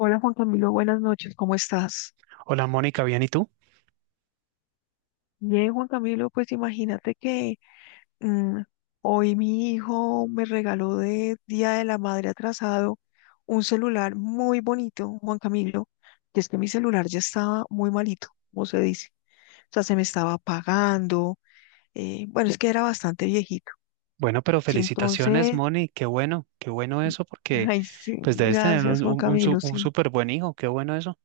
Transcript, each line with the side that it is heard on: left: Hola Juan Camilo, buenas noches, ¿cómo estás?
right: Hola Mónica, bien, ¿y tú?
left: Bien, Juan Camilo, pues imagínate que mm, hoy mi hijo me regaló de Día de la Madre atrasado un celular muy bonito, Juan Camilo, que es que mi celular ya estaba muy malito, como se dice. O sea, se me estaba apagando, bueno, es que era bastante viejito.
right: Bueno, pero
left: Y
right: felicitaciones,
left: entonces,
right: Moni, qué bueno eso, porque
left: ay, sí,
right: pues debes tener
left: gracias
right: un,
left: Juan
right: un, un su-
left: Camilo,
right: un
left: sí.
right: súper buen hijo, qué bueno eso.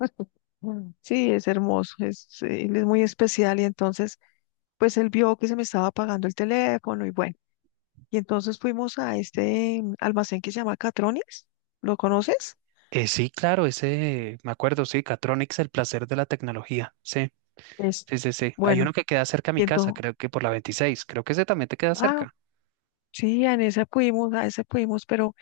left: Sí, es hermoso, es, él es muy especial y entonces pues él vio que se me estaba apagando el teléfono y bueno, y entonces fuimos a este almacén que se llama Catronics, ¿lo conoces?
right: Sí, claro, ese, me acuerdo, sí, Catronics, el placer de la tecnología, sí,
left: Es,
right: sí, sí, sí. Hay uno
left: bueno,
right: que queda cerca a mi
left: y
right: casa,
left: entonces,
right: creo que por la 26, creo que ese también te queda
left: ah,
right: cerca.
left: sí, en ese fuimos, a ese fuimos, pero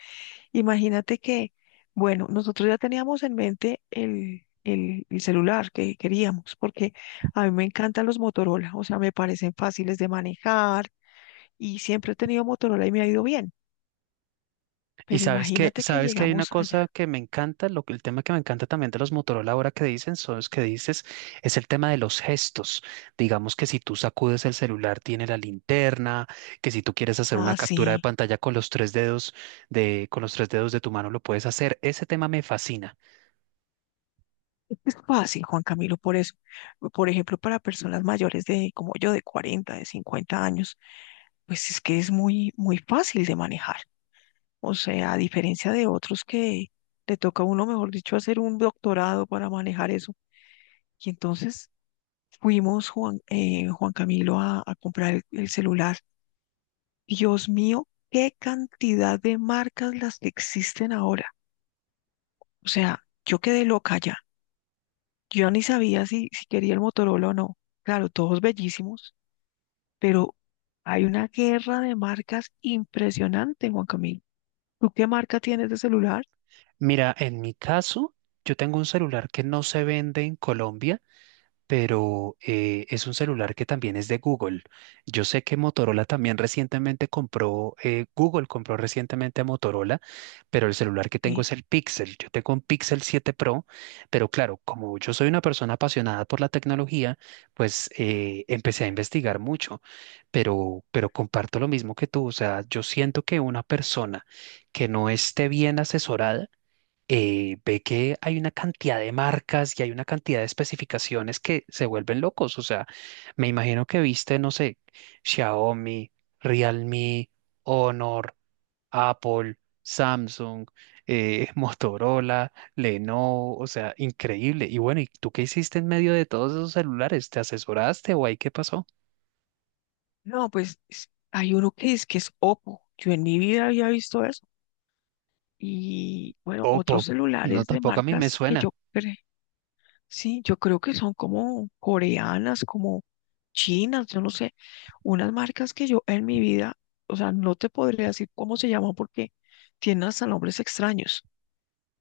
left: imagínate que, bueno, nosotros ya teníamos en mente el celular que queríamos, porque a mí me encantan los Motorola, o sea, me parecen fáciles de manejar y siempre he tenido Motorola y me ha ido bien,
right: Y
left: pero imagínate que
right: sabes que hay una
left: llegamos allá.
right: cosa que me encanta, el tema que me encanta también de los Motorola ahora que dicen, son los que dices, es el tema de los gestos. Digamos que si tú sacudes el celular, tiene la linterna, que si tú quieres hacer una
left: Ah,
right: captura de
left: sí.
right: pantalla con los tres dedos de tu mano, lo puedes hacer. Ese tema me fascina.
left: Es fácil, Juan Camilo, por eso. Por ejemplo, para personas mayores de, como yo, de 40, de 50 años, pues es que es muy, muy fácil de manejar. O sea, a diferencia de otros que le toca a uno, mejor dicho, hacer un doctorado para manejar eso. Y entonces fuimos, Juan, Juan Camilo, a comprar el celular. Dios mío, qué cantidad de marcas las que existen ahora. O sea, yo quedé loca. Yo ni sabía si, si quería el Motorola o no. Claro, todos bellísimos, pero hay una guerra de marcas impresionante, Juan Camilo. ¿Tú qué marca tienes de celular?
right: Mira, en mi caso, yo tengo un celular que no se vende en Colombia, pero es un celular que también es de Google. Yo sé que Motorola también recientemente compró, Google compró recientemente a Motorola, pero el celular que tengo
left: Sí.
right: es el Pixel. Yo tengo un Pixel 7 Pro, pero claro, como yo soy una persona apasionada por la tecnología, pues empecé a investigar mucho, pero comparto lo mismo que tú. O sea, yo siento que una persona que no esté bien asesorada, ve que hay una cantidad de marcas y hay una cantidad de especificaciones que se vuelven locos. O sea, me imagino que viste, no sé, Xiaomi, Realme, Honor, Apple, Samsung, Motorola, Lenovo, o sea, increíble. Y bueno, ¿y tú qué hiciste en medio de todos esos celulares? ¿Te asesoraste o ahí qué pasó?
left: No, pues es- hay uno que es Oppo. Yo en mi vida había visto eso. Y bueno, otros
right: Oppo, no,
left: celulares de
right: tampoco a mí me
left: marcas que
right: suena.
left: yo sí, yo creo que son como coreanas, como chinas, yo no sé, unas marcas que yo en mi vida, o sea, no te podría decir cómo se llaman porque tienen hasta nombres extraños.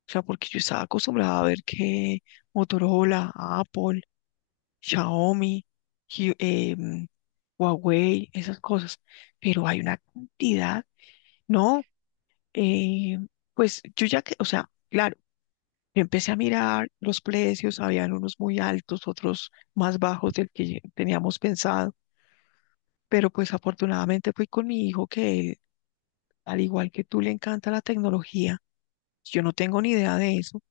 left: O sea, porque yo estaba acostumbrada a ver que Motorola, Apple, Xiaomi, Hu- em, Huawei, esas cosas, pero hay una cantidad, no, eh, pues yo ya que, o sea, claro. Yo empecé a mirar los precios, habían unos muy altos, otros más bajos del que teníamos pensado, pero pues afortunadamente fui con mi hijo que, al igual que tú, le encanta la tecnología. Yo no tengo ni idea de eso.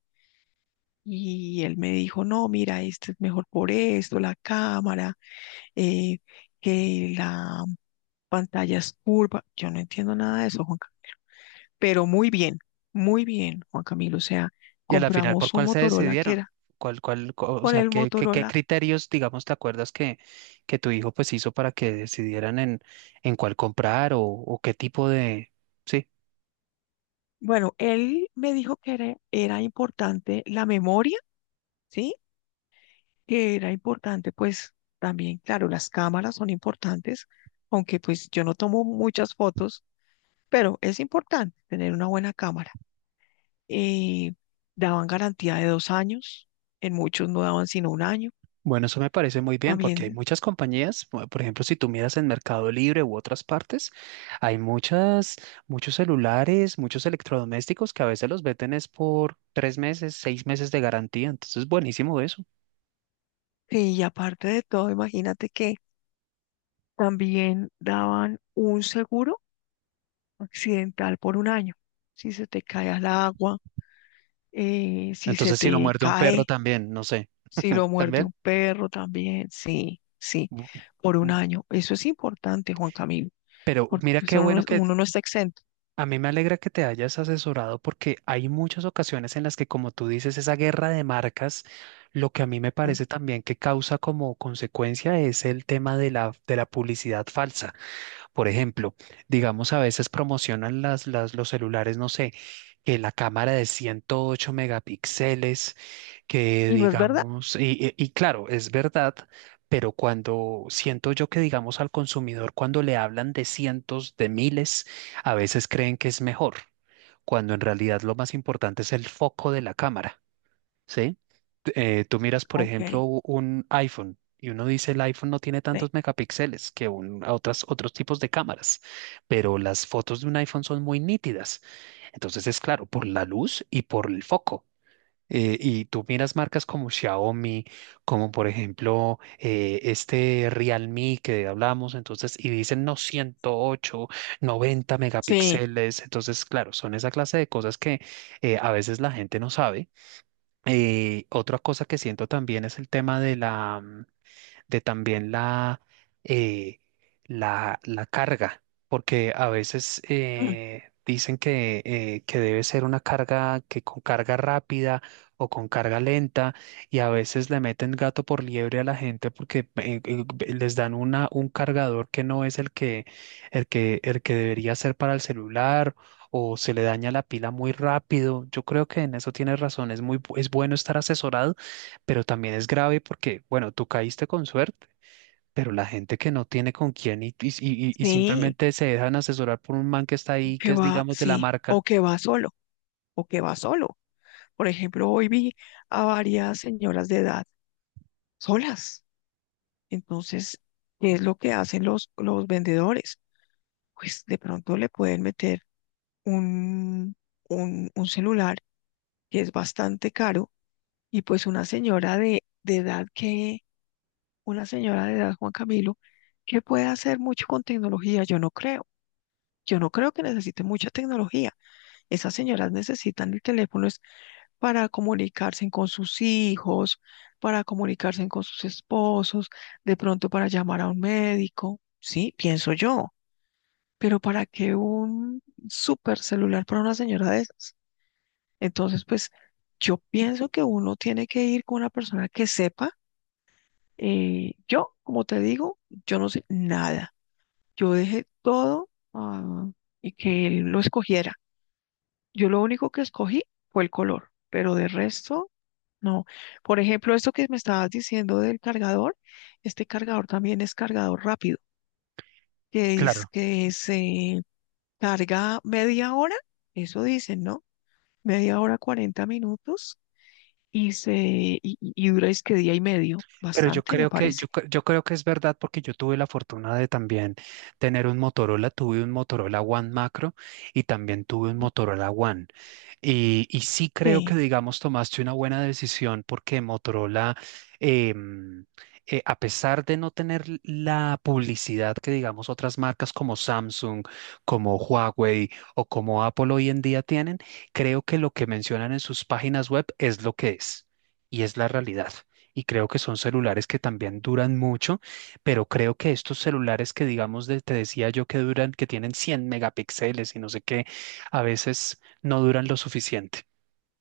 left: Y él me dijo, no, mira, este es mejor por esto, la cámara, eh, que la pantalla es curva. Yo no entiendo nada de eso, Juan Camilo. Pero muy bien, Juan Camilo. O sea,
right: Y a la final, ¿por
left: compramos un
right: cuál se
left: Motorola que
right: decidieron?
left: era
right: O
left: con
right: sea,
left: el
right: ¿qué
left: Motorola.
right: criterios, digamos, te acuerdas que tu hijo pues hizo para que decidieran en cuál comprar o qué tipo de...? Sí,
left: Bueno, él me dijo que era, era importante la memoria, ¿sí? Que era importante, pues también, claro, las cámaras son importantes, aunque pues yo no tomo muchas fotos, pero es importante tener una buena cámara. Eh, daban garantía de 2 años, en muchos no daban sino un año
right: bueno, eso me parece muy bien porque hay
left: también.
right: muchas compañías, por ejemplo, si tú miras en Mercado Libre u otras partes, hay muchas, muchos celulares, muchos electrodomésticos que a veces los venden es por tres meses, seis meses de garantía, entonces buenísimo eso.
left: Sí, y aparte de todo, imagínate que también daban un seguro accidental por 1 año. Si se te cae al agua, si se
right: Entonces, si lo
left: te
right: muerde un perro
left: cae,
right: también, no sé,
left: si lo muerde
right: también.
left: un perro también, sí, sí, por 1 año. Eso es importante, Juan Camilo,
right: Pero
left: porque
right: mira qué
left: eso no
right: bueno
left: es-
right: que
left: uno no está exento.
right: a mí me alegra que te hayas asesorado porque hay muchas ocasiones en las que, como tú dices, esa guerra de marcas, lo que a mí me
left: ¿No?
right: parece también que causa como consecuencia es el tema de la publicidad falsa. Por ejemplo, digamos a veces promocionan los celulares, no sé, que la cámara de 108 megapíxeles, que
left: ¿Y no es verdad?
right: digamos, y claro, es verdad, pero cuando siento yo que digamos al consumidor, cuando le hablan de cientos, de miles, a veces creen que es mejor, cuando en realidad lo más importante es el foco de la cámara, ¿sí? Tú miras, por
left: Ok,
right: ejemplo, un iPhone y uno dice el iPhone no tiene
left: sí,
right: tantos megapíxeles que a otras, otros tipos de cámaras, pero las fotos de un iPhone son muy nítidas. Entonces es claro, por la luz y por el foco. Y tú miras marcas como Xiaomi, como por ejemplo este Realme que hablamos, entonces, y dicen no 108, 90
left: sí,
right: megapíxeles. Entonces, claro, son esa clase de cosas que a veces la gente no sabe. Otra cosa que siento también es el tema de también eh, la carga, porque a veces
left: ah,
right: dicen que debe ser una carga, que con carga rápida o con carga lenta, y a veces le meten gato por liebre a la gente porque les dan un cargador que no es el que debería ser para el celular, o se le daña la pila muy rápido. Yo creo que en eso tienes razón. Es bueno estar asesorado, pero también es grave porque, bueno, tú caíste con suerte, pero la gente que no tiene con quién y
left: sí,
right: simplemente se dejan asesorar por un man que está ahí,
left: que
right: que es,
left: va,
right: digamos, de la
left: sí,
right: marca,
left: o que va solo, o que va solo. Por ejemplo, hoy vi a varias señoras de edad solas. Entonces, ¿qué es lo que hacen los vendedores? Pues de pronto le pueden meter un, un celular que es bastante caro, y pues una señora de edad que, una señora de edad, Juan Camilo, que puede hacer mucho con tecnología, yo no creo. Yo no creo que necesite mucha tecnología. Esas señoras necesitan el teléfono es para comunicarse con sus hijos, para comunicarse con sus esposos, de pronto para llamar a un médico, sí, pienso yo. Pero para que un super celular para una señora de esas. Entonces, pues yo pienso que uno tiene que ir con una persona que sepa. Yo, como te digo, yo no sé nada. Yo dejé todo ah, y que él lo escogiera. Yo lo único que escogí fue el color, pero de resto, no. Por ejemplo, esto que me estabas diciendo del cargador, este cargador también es cargador rápido, que es
right: claro.
left: que se carga media hora, eso dicen, ¿no? Media hora, 40 minutos y se y, y dura es que día y medio,
right: Pero yo
left: bastante me
right: creo que,
left: parece.
right: yo creo que es verdad porque yo tuve la fortuna de también tener un Motorola, tuve un Motorola One Macro y también tuve un Motorola One. Y sí creo que,
left: Sí,
right: digamos, tomaste una buena decisión porque Motorola, em, a pesar de no tener la publicidad que, digamos, otras marcas como Samsung, como Huawei o como Apple hoy en día tienen, creo que lo que mencionan en sus páginas web es lo que es y es la realidad, y creo que son celulares que también duran mucho, pero creo que estos celulares que digamos, te decía yo que duran, que tienen 100 megapíxeles y no sé qué, a veces no duran lo suficiente.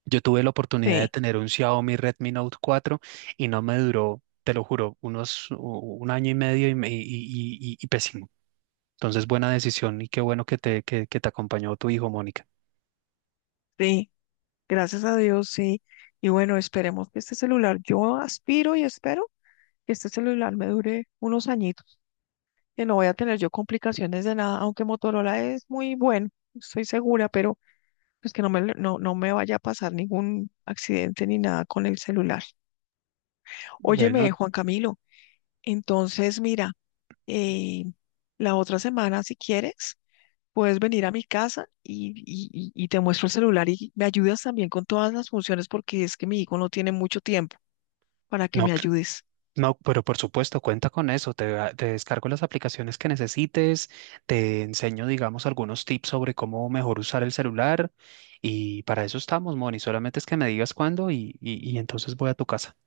right: Yo tuve la oportunidad de
left: sí,
right: tener un Xiaomi Redmi Note cuatro y no me duró, te lo juro, un año y medio, y pésimo. Entonces, buena decisión y qué bueno que que te acompañó tu hijo, Mónica.
left: sí, gracias a Dios, sí. Y bueno, esperemos que este celular, yo aspiro y espero que este celular me dure unos añitos, que no voy a tener yo complicaciones de nada, aunque Motorola es muy bueno, estoy segura, pero pues que no me, no, no me vaya a pasar ningún accidente ni nada con el celular. Óyeme,
right: Bueno,
left: Juan Camilo, entonces mira, eh, la otra semana, si quieres. Puedes venir a mi casa y, y te muestro el celular y me ayudas también con todas las funciones porque es que mi hijo no tiene mucho tiempo para que
right: no.
left: me ayudes.
right: No, pero por supuesto, cuenta con eso. Te descargo las aplicaciones que necesites, te enseño, digamos, algunos tips sobre cómo mejor usar el celular, y para eso estamos, Moni. Solamente es que me digas cuándo, y entonces voy a tu casa.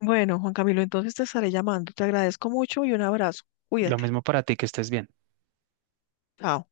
left: Bueno, Juan Camilo, entonces te estaré llamando. Te agradezco mucho y un abrazo.
right: Lo
left: Cuídate.
right: mismo para ti, que estés bien.
left: Chao.